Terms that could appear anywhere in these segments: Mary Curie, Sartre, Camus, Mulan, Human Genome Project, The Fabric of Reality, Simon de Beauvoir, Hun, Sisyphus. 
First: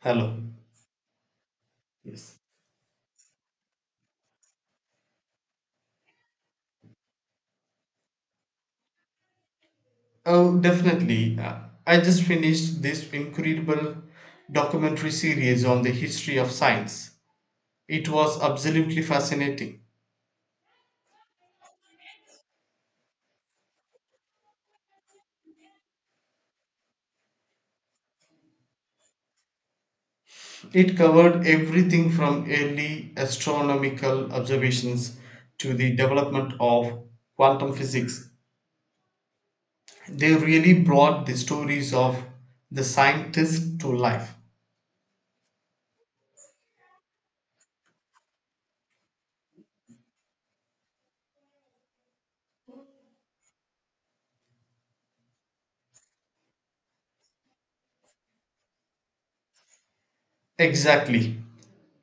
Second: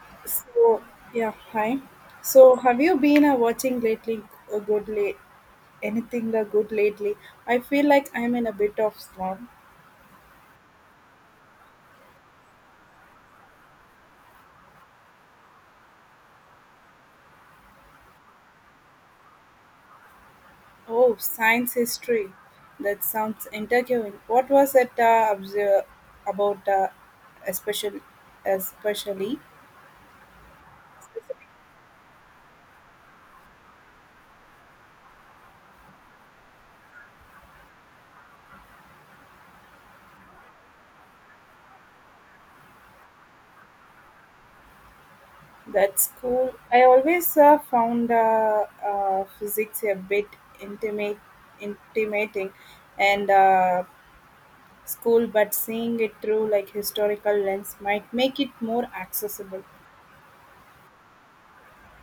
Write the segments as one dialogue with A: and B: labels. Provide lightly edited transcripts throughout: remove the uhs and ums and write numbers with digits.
A: Hello.
B: So yeah, hi.
A: Yes.
B: So have you been watching lately? A good late, anything good lately? I feel like I'm in a bit of slump.
A: Oh, definitely. I just finished this incredible documentary series on the history of science. It was absolutely fascinating.
B: Oh, science history. That sounds intriguing. What was it about? Especially, especially
A: It covered everything from early astronomical observations to the development of quantum physics. They really brought the stories of the scientists to life.
B: that's cool. I always found physics a bit intimate, intimating, and. School, but seeing it through like historical lens might make it more accessible.
A: Exactly.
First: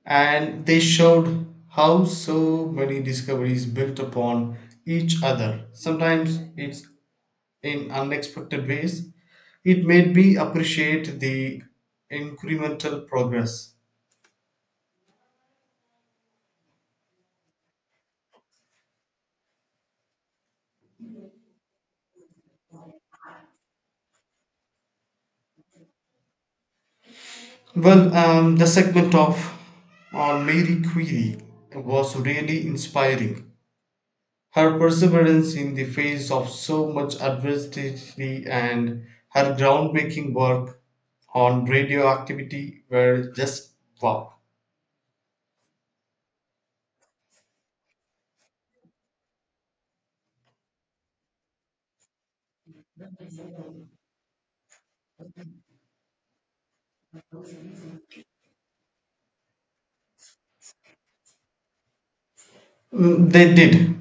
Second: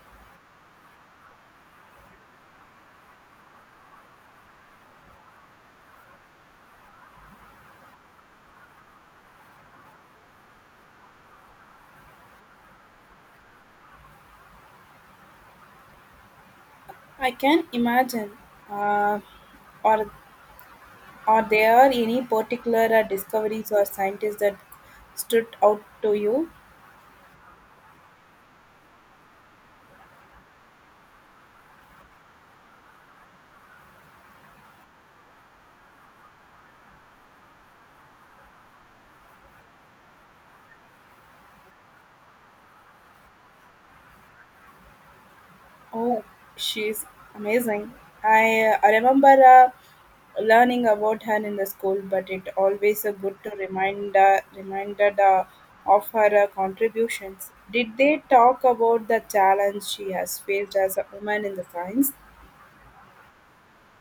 A: And they showed how so many discoveries built upon each other. Sometimes it's in unexpected ways. It made me appreciate the incremental progress.
B: I can imagine. Uh, or are there any particular discoveries or scientists that stood out to you?
A: Well, the segment of on Mary Curie was really inspiring. Her perseverance in the face of so much adversity and her groundbreaking work on radioactivity were just wow.
B: Oh, she's amazing. I remember learning about her in the school, but it always good to reminded of her contributions. Did they talk about the challenge she has faced as a woman in the science?
A: They did,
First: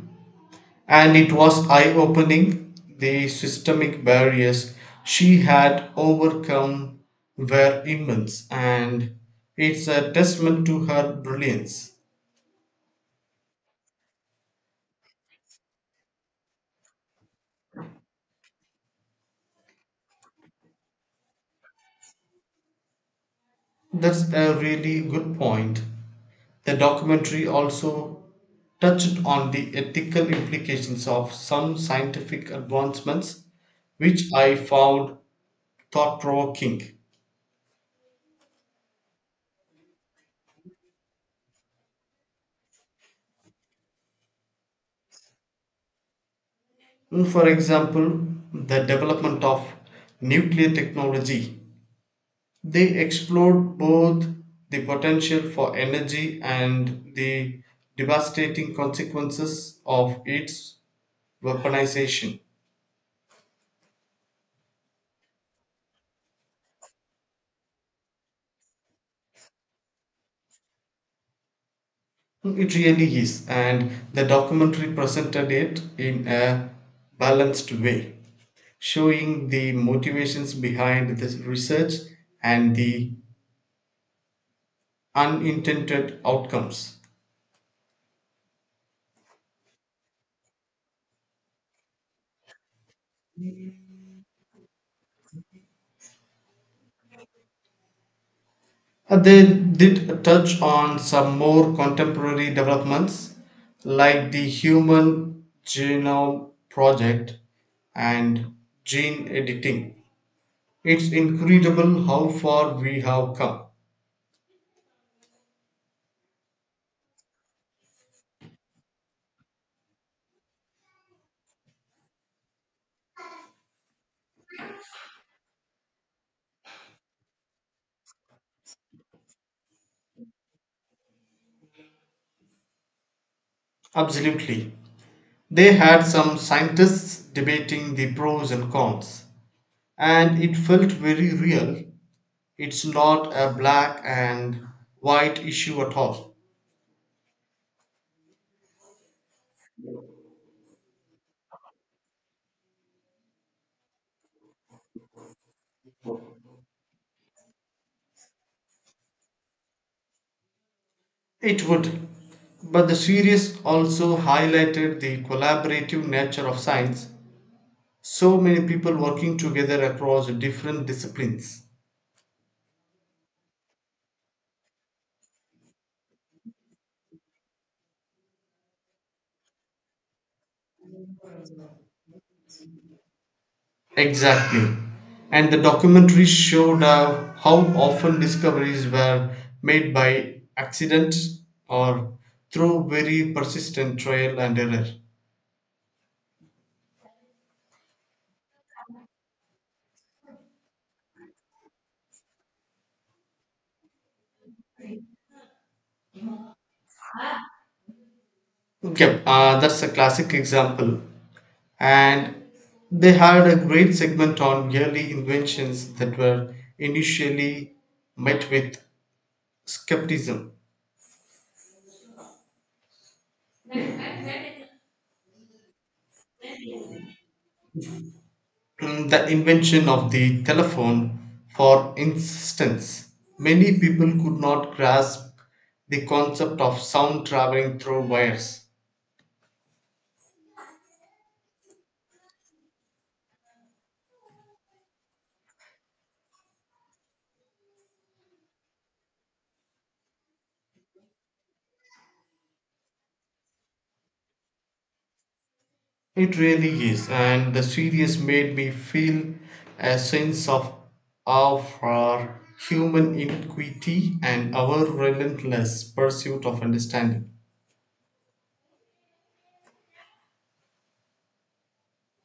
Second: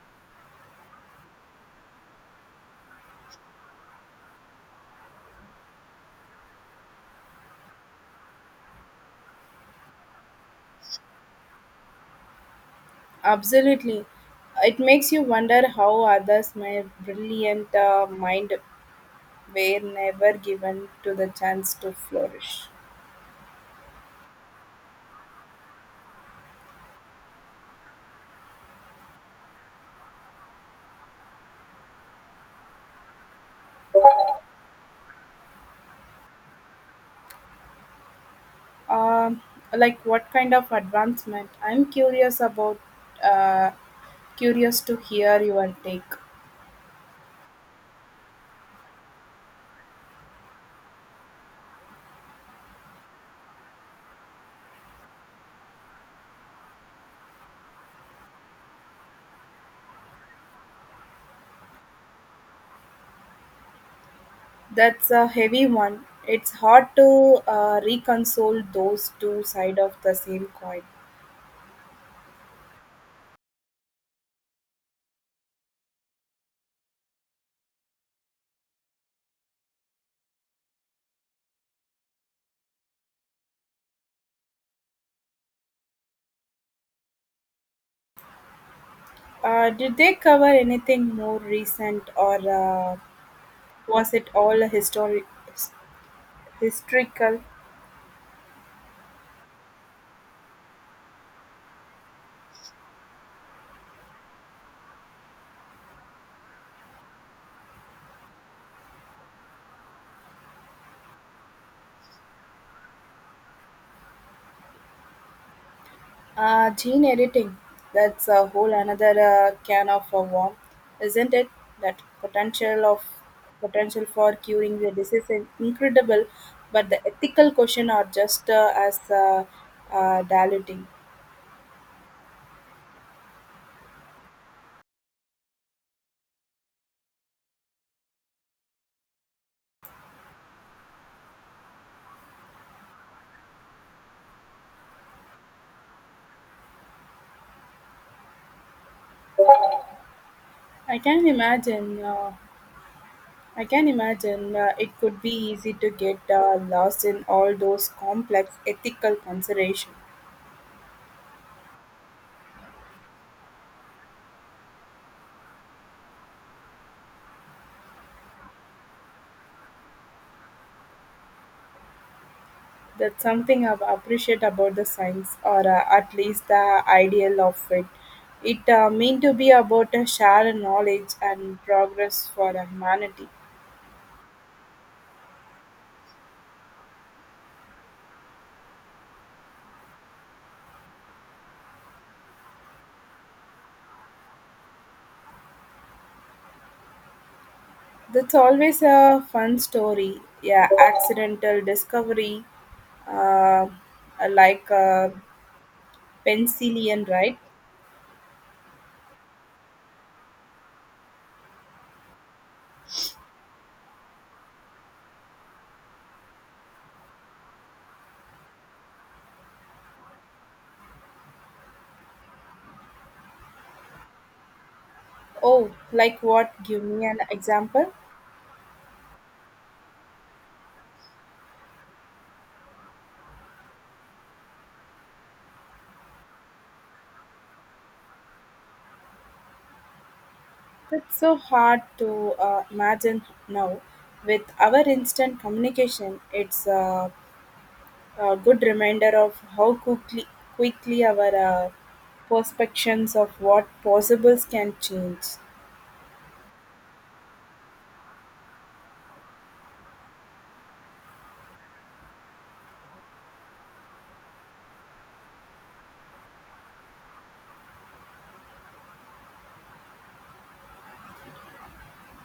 A: and it was eye opening. The systemic barriers she had overcome were immense, and it's a testament to her brilliance.
B: Absolutely. It makes you wonder how others my brilliant mind were never given to the chance to flourish.
A: That's a really good point. The documentary also touched on the ethical implications of some scientific advancements, which I found thought provoking.
B: Um, like what kind of advancement? I'm curious about, uh, curious to hear your take.
A: For example, the development of nuclear technology. They explored both the potential for energy and the devastating consequences of its weaponization.
B: That's a heavy one. It's hard to reconcile those two sides of the same coin.
A: It really is, and the documentary presented it in a balanced way, showing the motivations behind this research and the unintended outcomes.
B: Did they cover anything more recent, or was it all his- historical?
A: They did touch on some more contemporary developments like the Human Genome Project and gene editing. It's incredible how far we have come.
B: Gene editing, that's a whole another can of worm, isn't it? That potential of potential for curing the disease is incredible, but the ethical question are just as diluting.
A: Absolutely. They had some scientists debating the pros and cons, and it felt very real. It's not a black and white issue at all.
B: I can imagine. I can imagine it could be easy to get lost in all those complex ethical considerations.
A: It would. But the series also highlighted the collaborative nature of science, so many people working together across different disciplines.
B: That's something I appreciate about the science, or at least the ideal of it. It mean to be about a shared knowledge and progress for humanity.
A: Exactly. And the documentary showed how often discoveries were made by accident or through very persistent trial and error.
B: That's always a fun story. Yeah, accidental discovery, uh, like penicillin, right?
A: Okay, that's a classic example. And they had a great segment on early inventions that were initially met with skepticism.
B: Oh, like what? Give me an example.
A: The invention of the telephone, for instance, many people could not grasp the concept of sound traveling through wires.
B: It's so hard to imagine now. With our instant communication, it's a good reminder of how quickly our perceptions of what possibles can change.
A: It really is, and the series made me feel a sense of awe for our human iniquity and our relentless pursuit of understanding.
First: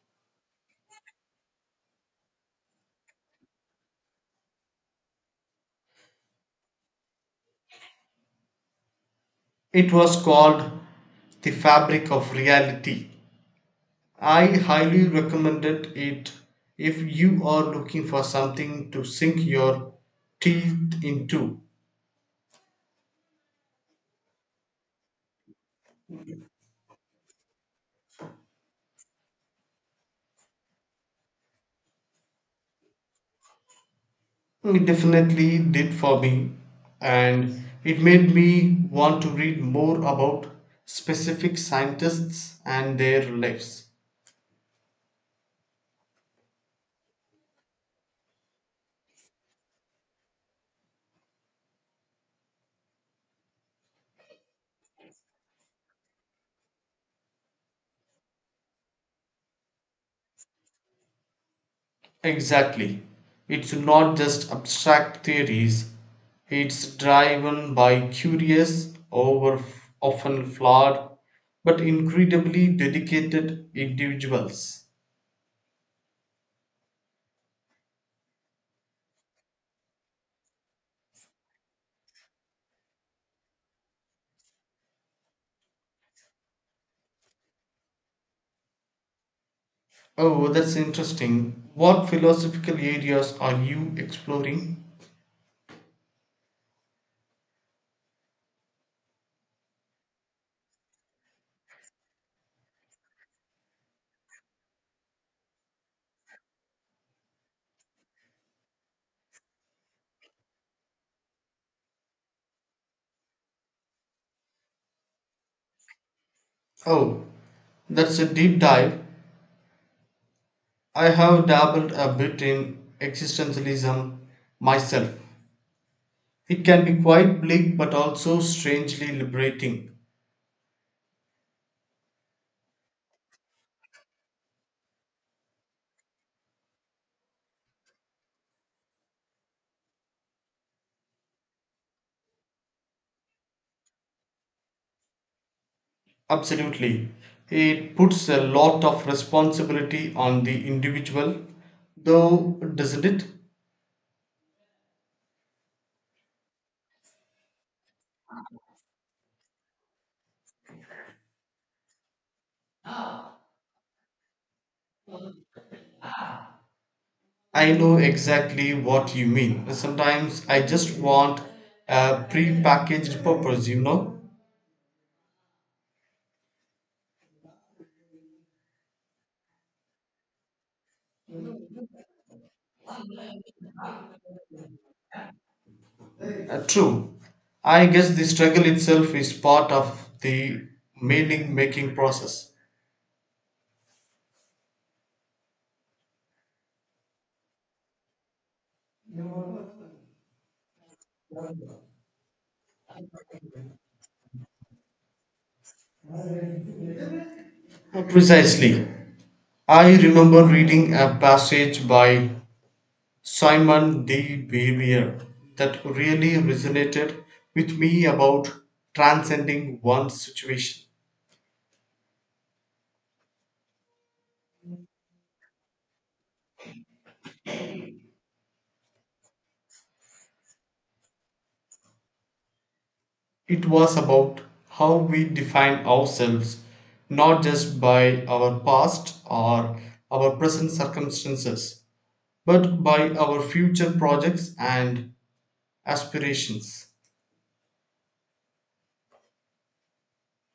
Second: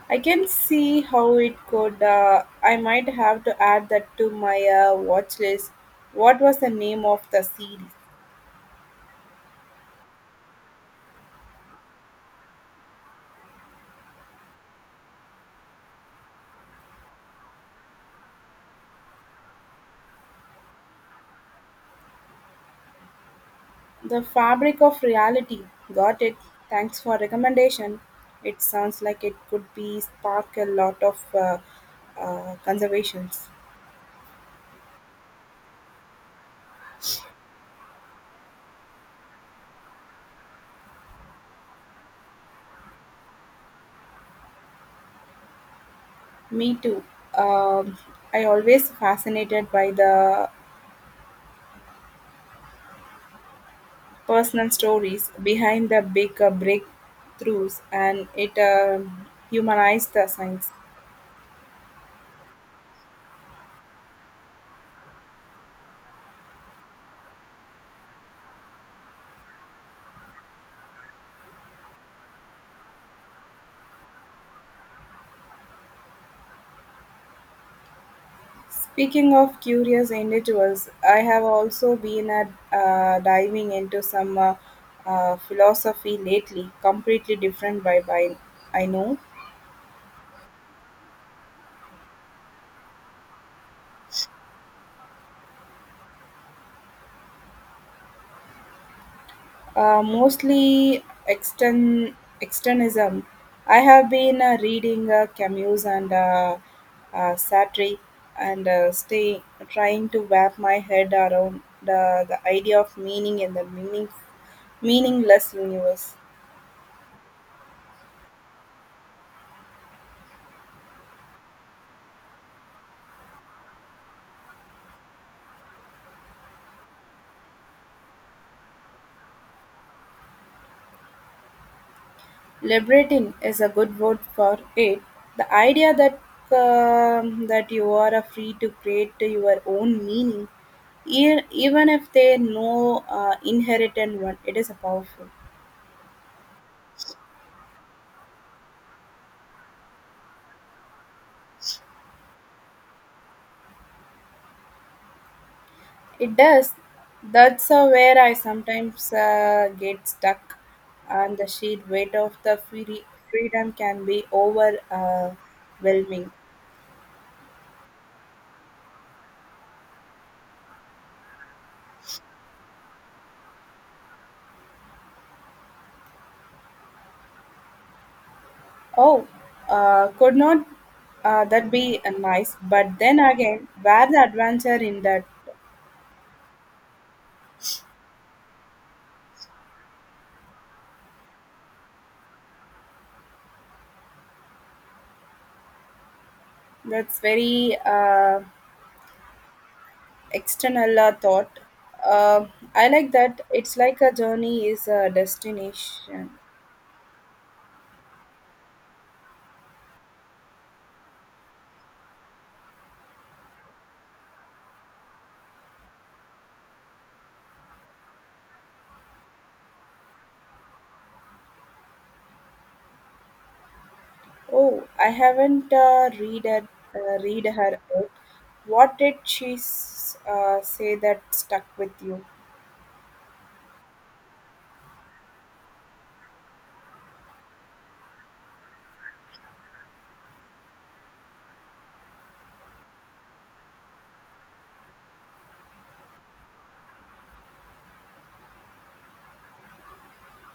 B: I can see how it could. I might have to add that to my watch list. What was the name of the series?
A: It was called The Fabric of Reality. I highly recommended it if you are looking for something to sink your teeth into.
B: The Fabric of Reality. Got it. Thanks for recommendation. It sounds like it could be spark a lot of conservations.
A: It definitely did for me, and it made me want to read more about specific scientists and their lives.
B: Me too. Um, I always fascinated by the Personal stories behind the big breakthroughs and it humanized the science.
A: Exactly. It's not just abstract theories, it's driven by curious, over often flawed, but incredibly dedicated individuals.
B: Speaking of curious individuals, I have also been diving into some philosophy lately, completely different by I know.
A: Oh, that's interesting. What philosophical areas are you exploring?
B: Mostly externism. I have been reading Camus and Sartre and stay trying to wrap my head around the idea of meaning in the meaningless universe.
A: Oh, that's a deep dive. I have dabbled a bit in existentialism myself. It can be quite bleak but also strangely liberating.
B: Liberating is a good word for it. The idea that that you are free to create your own meaning, even if they no inherited one, it is a powerful.
A: Absolutely. It puts a lot of responsibility on the individual, though, doesn't it?
B: It does. That's where I sometimes get stuck, and the sheer weight of the freedom can be overwhelming.
A: I know exactly what you mean. Sometimes I just want a pre-packaged purpose.
B: Oh, could not that be nice? But then again, where the adventure in that?
A: True. I guess the struggle itself is part of the meaning making process.
B: That's very external thought. Uh, I like that. It's like a journey is a destination.
A: Precisely. I remember reading a passage by Simon de Beauvoir that really resonated with me about transcending one's situation.
B: Oh, I haven't read her book. What did she say that stuck with you?
A: It was about how we define ourselves not just by our past or our present circumstances, but by our future projects and aspirations.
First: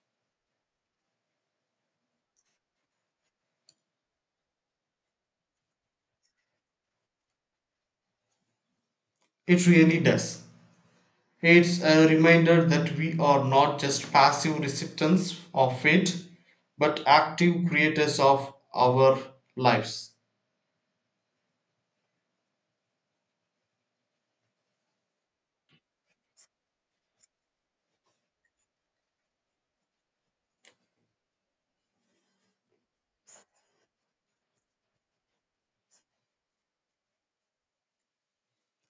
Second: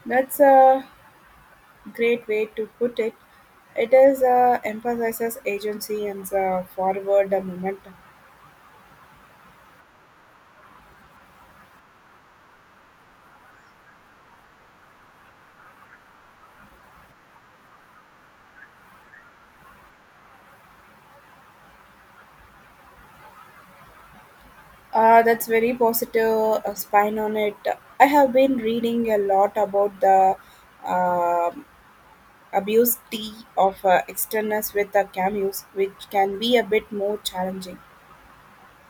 B: That's a great way to put it. It is emphasizes agency and the forward momentum.
A: It really does. It's a reminder that we are not just passive recipients of fate, but active creators of our lives.
B: That's very positive spine on it. I have been reading a lot about the um abuse tea of externals with the cameos, which can be a bit more challenging.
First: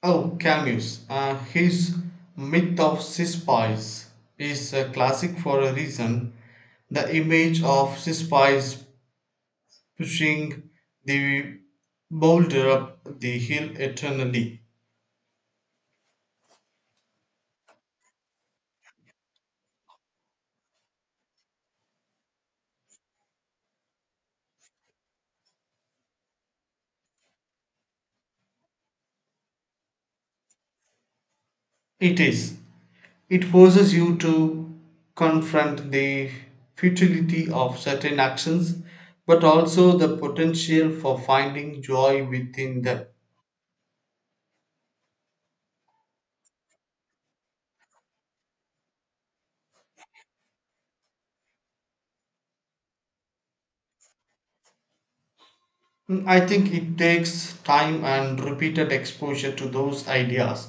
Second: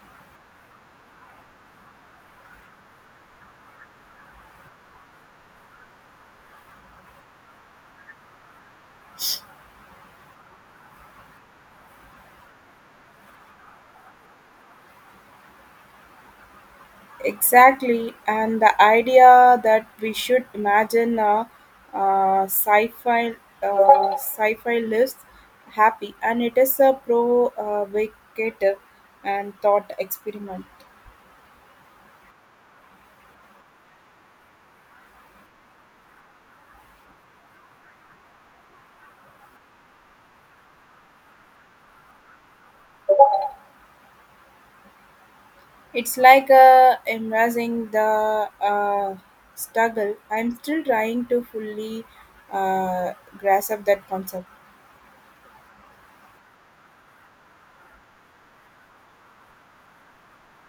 A: Oh, Camus, his myth of Sisyphus is a classic for a reason. The image of Sisyphus pushing the boulder up the hill eternally.
B: Exactly, and the idea that we should imagine a, uh sci-fi sci-fi list, happy, and it is a provocative and thought experiment.
A: It is. It forces you to confront the futility of certain actions, but also the potential for finding joy within them.
B: It's like embracing the struggle. I'm still trying to fully uh, grasp that concept.
A: I think it takes time and repeated exposure to those ideas.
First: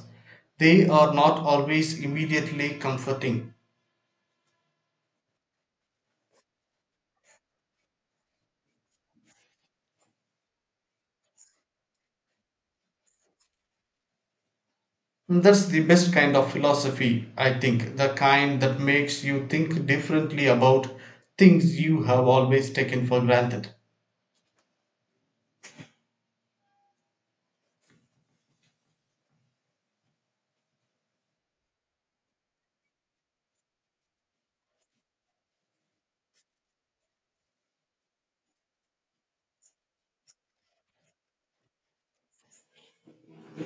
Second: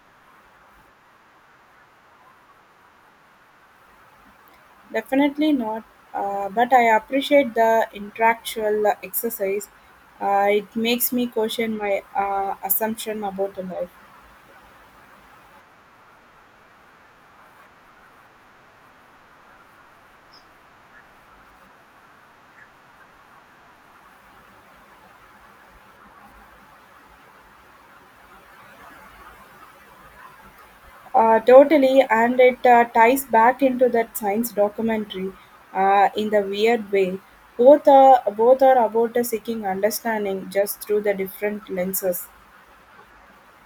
A: They are not always immediately comforting.
B: Definitely not. But I appreciate the intellectual exercise. It makes me question my assumption about the life.
A: That's the best kind of philosophy, I think, the kind that makes you think differently about things you have always taken for granted.
B: Totally, and it ties back into that science documentary in the weird way. Both are about seeking understanding just through the different lenses.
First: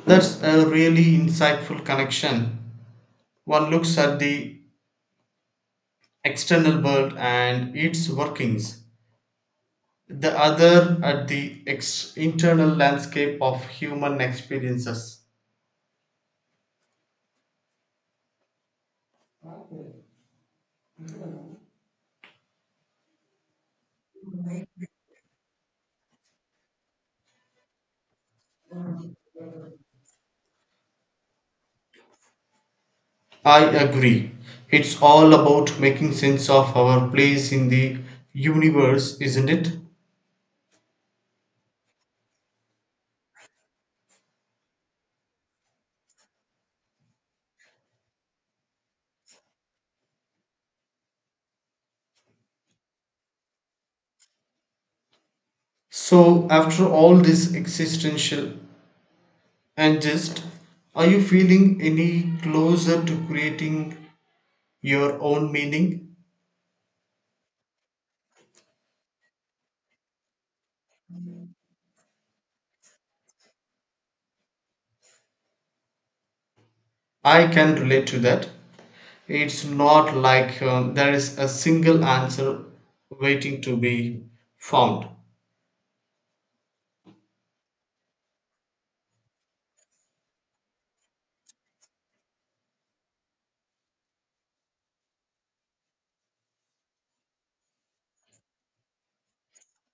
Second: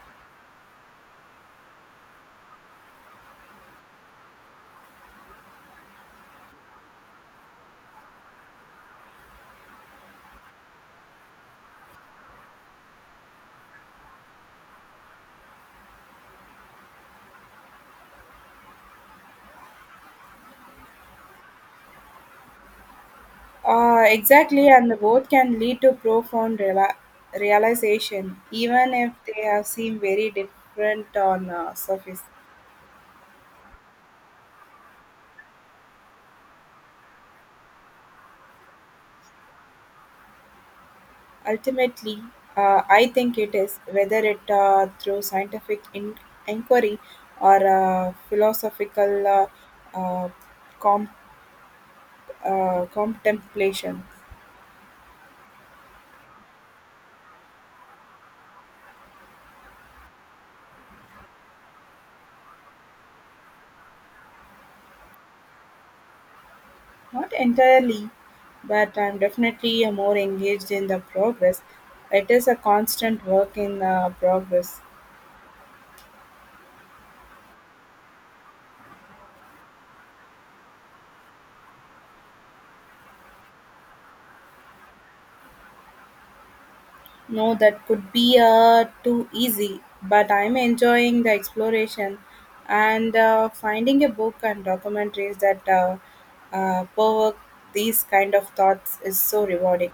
A: That's a really insightful connection. One looks at the external world and its workings, the other at the internal landscape of human experiences.
B: Exactly, and both can lead to profound realization, even if they have seem very different on surface.
A: I agree. It's all about making sense of our place in the universe, isn't it?
B: Ultimately, I think it is whether it through scientific inquiry or philosophical uh, comp- contemplation.
A: So, after all this existential angst, are you feeling any closer to creating your own meaning?
B: Not entirely, but I'm definitely more engaged in the progress. It is a constant work in progress.
A: I can relate to that. It's not like there is a single answer waiting to be found.
B: No, that could be too easy, but I'm enjoying the exploration and finding a book and documentaries that provoke these kind of thoughts is so rewarding.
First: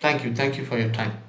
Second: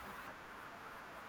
A: Thank you. Thank you for your time.